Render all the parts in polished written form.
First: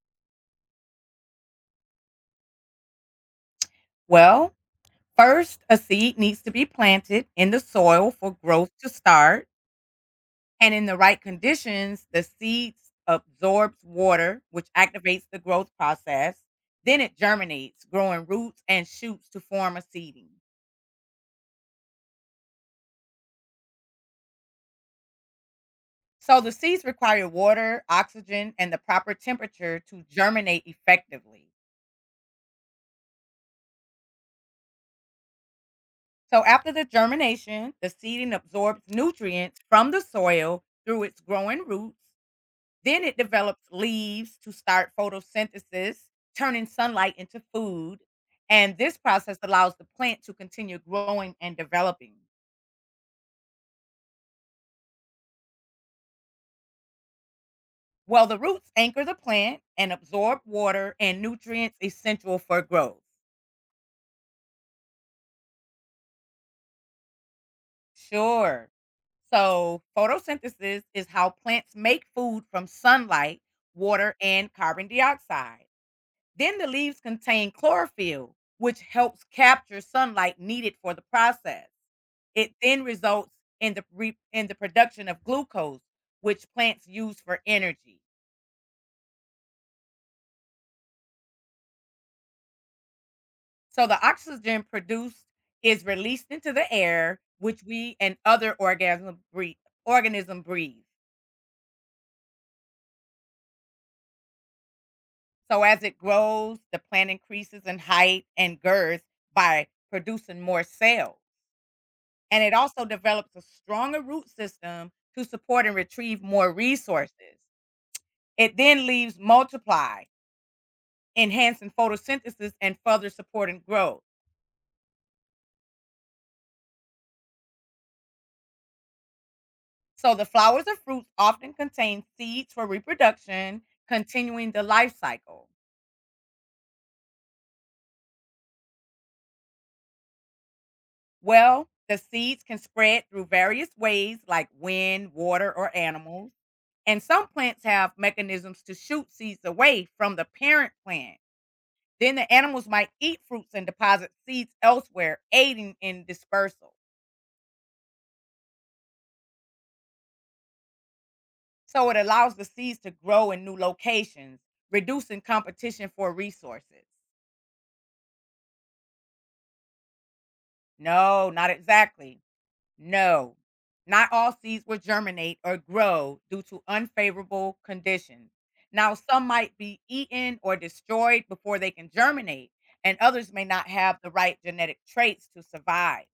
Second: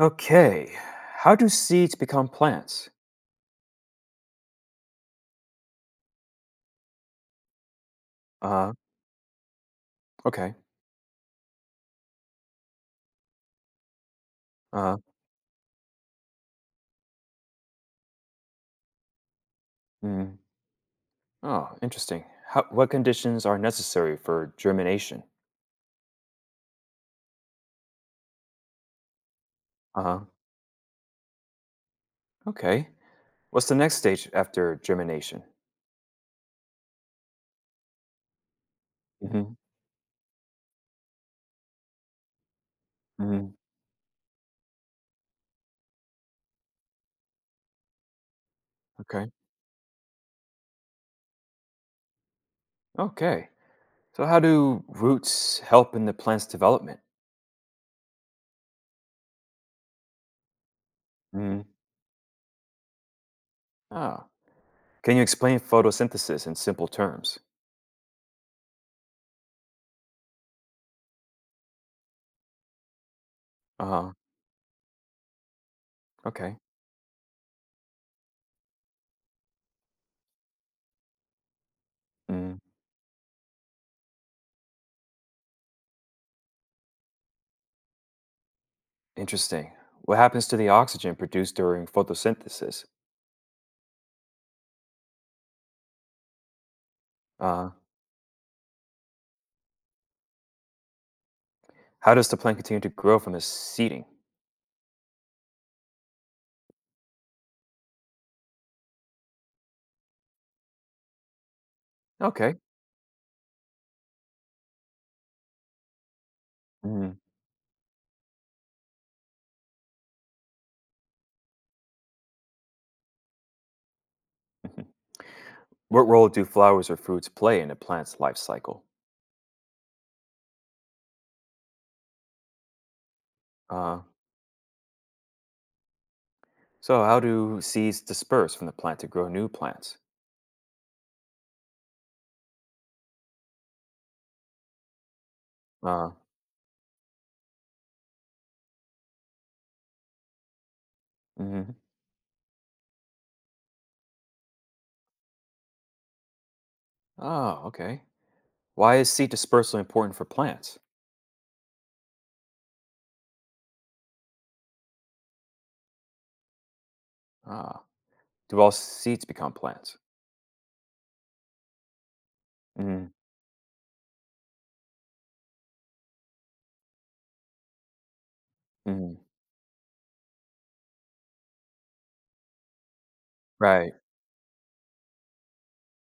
Okay. How do seeds become plants? Well, first, a seed needs to be planted in the soil for growth Uh, to start. okay. And in the right conditions, the seed absorbs water, which Uh, activates the growth process. Then it germinates, growing roots and shoots to form a seeding. mm. Oh, interesting. What conditions are necessary for germination? So the seeds require water, oxygen, and the proper temperature to Uh, germinate effectively. okay. What's the next stage after germination? So after the germination, the seeding absorbs hmm nutrients from the soil through its growing roots. Then it hmm develops leaves to start photosynthesis, turning sunlight into food. And this Okay. process allows the plant to continue growing and developing. Okay. So, how do roots help in the plant's development? Well, the roots anchor the plant and absorb water and Mm. nutrients essential for growth. Ah. Can you explain photosynthesis in simple terms? Sure. So, photosynthesis is how plants make food from sunlight, Uh, water, and carbon dioxide. Then okay. the leaves contain chlorophyll, which helps capture sunlight needed for the process. It Mm. then results in the production of glucose, which plants use for energy. Interesting. What happens to the oxygen produced during photosynthesis? So the oxygen produced is released into the air, which Uh, we and other organism breathe, organism breathe. How does the plant continue to grow from the seeding? So as it grows, the plant increases in height and girth by producing more cells. And it Okay. also develops a stronger root system to support and retrieve more Mhm, resources. It then leaves multiply, enhancing photosynthesis and further supporting growth. mhm. What role do flowers or fruits play in a plant's life cycle? So the flowers or fruits often contain seeds for reproduction, Uh, continuing the life cycle. so, how do seeds disperse from the plant to grow new plants? Well, the seeds can spread through various ways like wind, water, or Uh, animals. And some plants have mechanisms to shoot seeds away from the parent plant. mhm. Then the animals might eat fruits and deposit seeds elsewhere, aiding in dispersal. Oh, okay. Why is seed dispersal important for plants? So it allows the seeds to grow in new locations, reducing competition for resources. Ah, do all seeds become plants? No, not exactly. Mhm, No, not all seeds will germinate or grow due to unfavorable conditions. Now, mhm. some might be eaten or destroyed before they can germinate, and others may not Right. have the right genetic traits to survive.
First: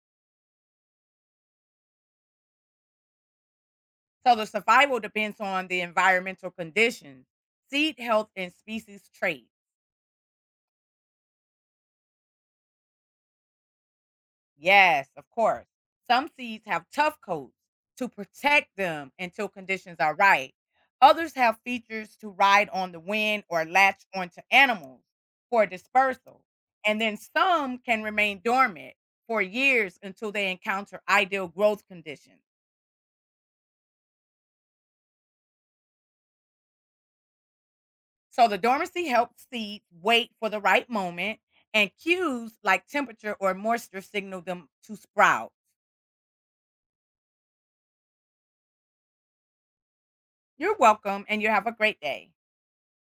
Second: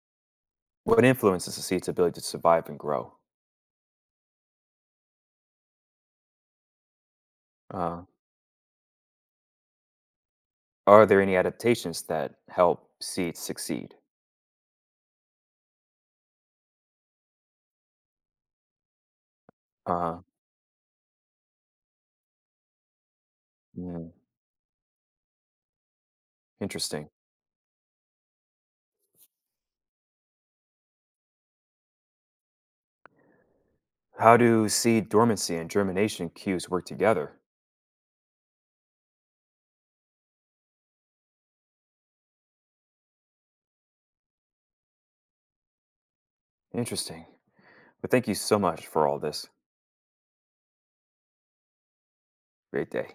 What influences a seed's ability to survive and grow? So, the survival depends on the environmental conditions, seed Uh, health, and species traits. are there any adaptations that help seeds succeed? Yes, of course. Some seeds have tough coats to protect them until conditions are Uh, right. Others have features to ride on the wind or latch mhm. onto animals for dispersal. And Interesting. then some can remain dormant for years until they encounter ideal growth conditions. How do seed dormancy and germination cues work together? So the dormancy helps seeds wait for the right moment, and cues like temperature or moisture signal them to sprout. Interesting. But thank you so much for all this. You're welcome, and you have a great day. Great day.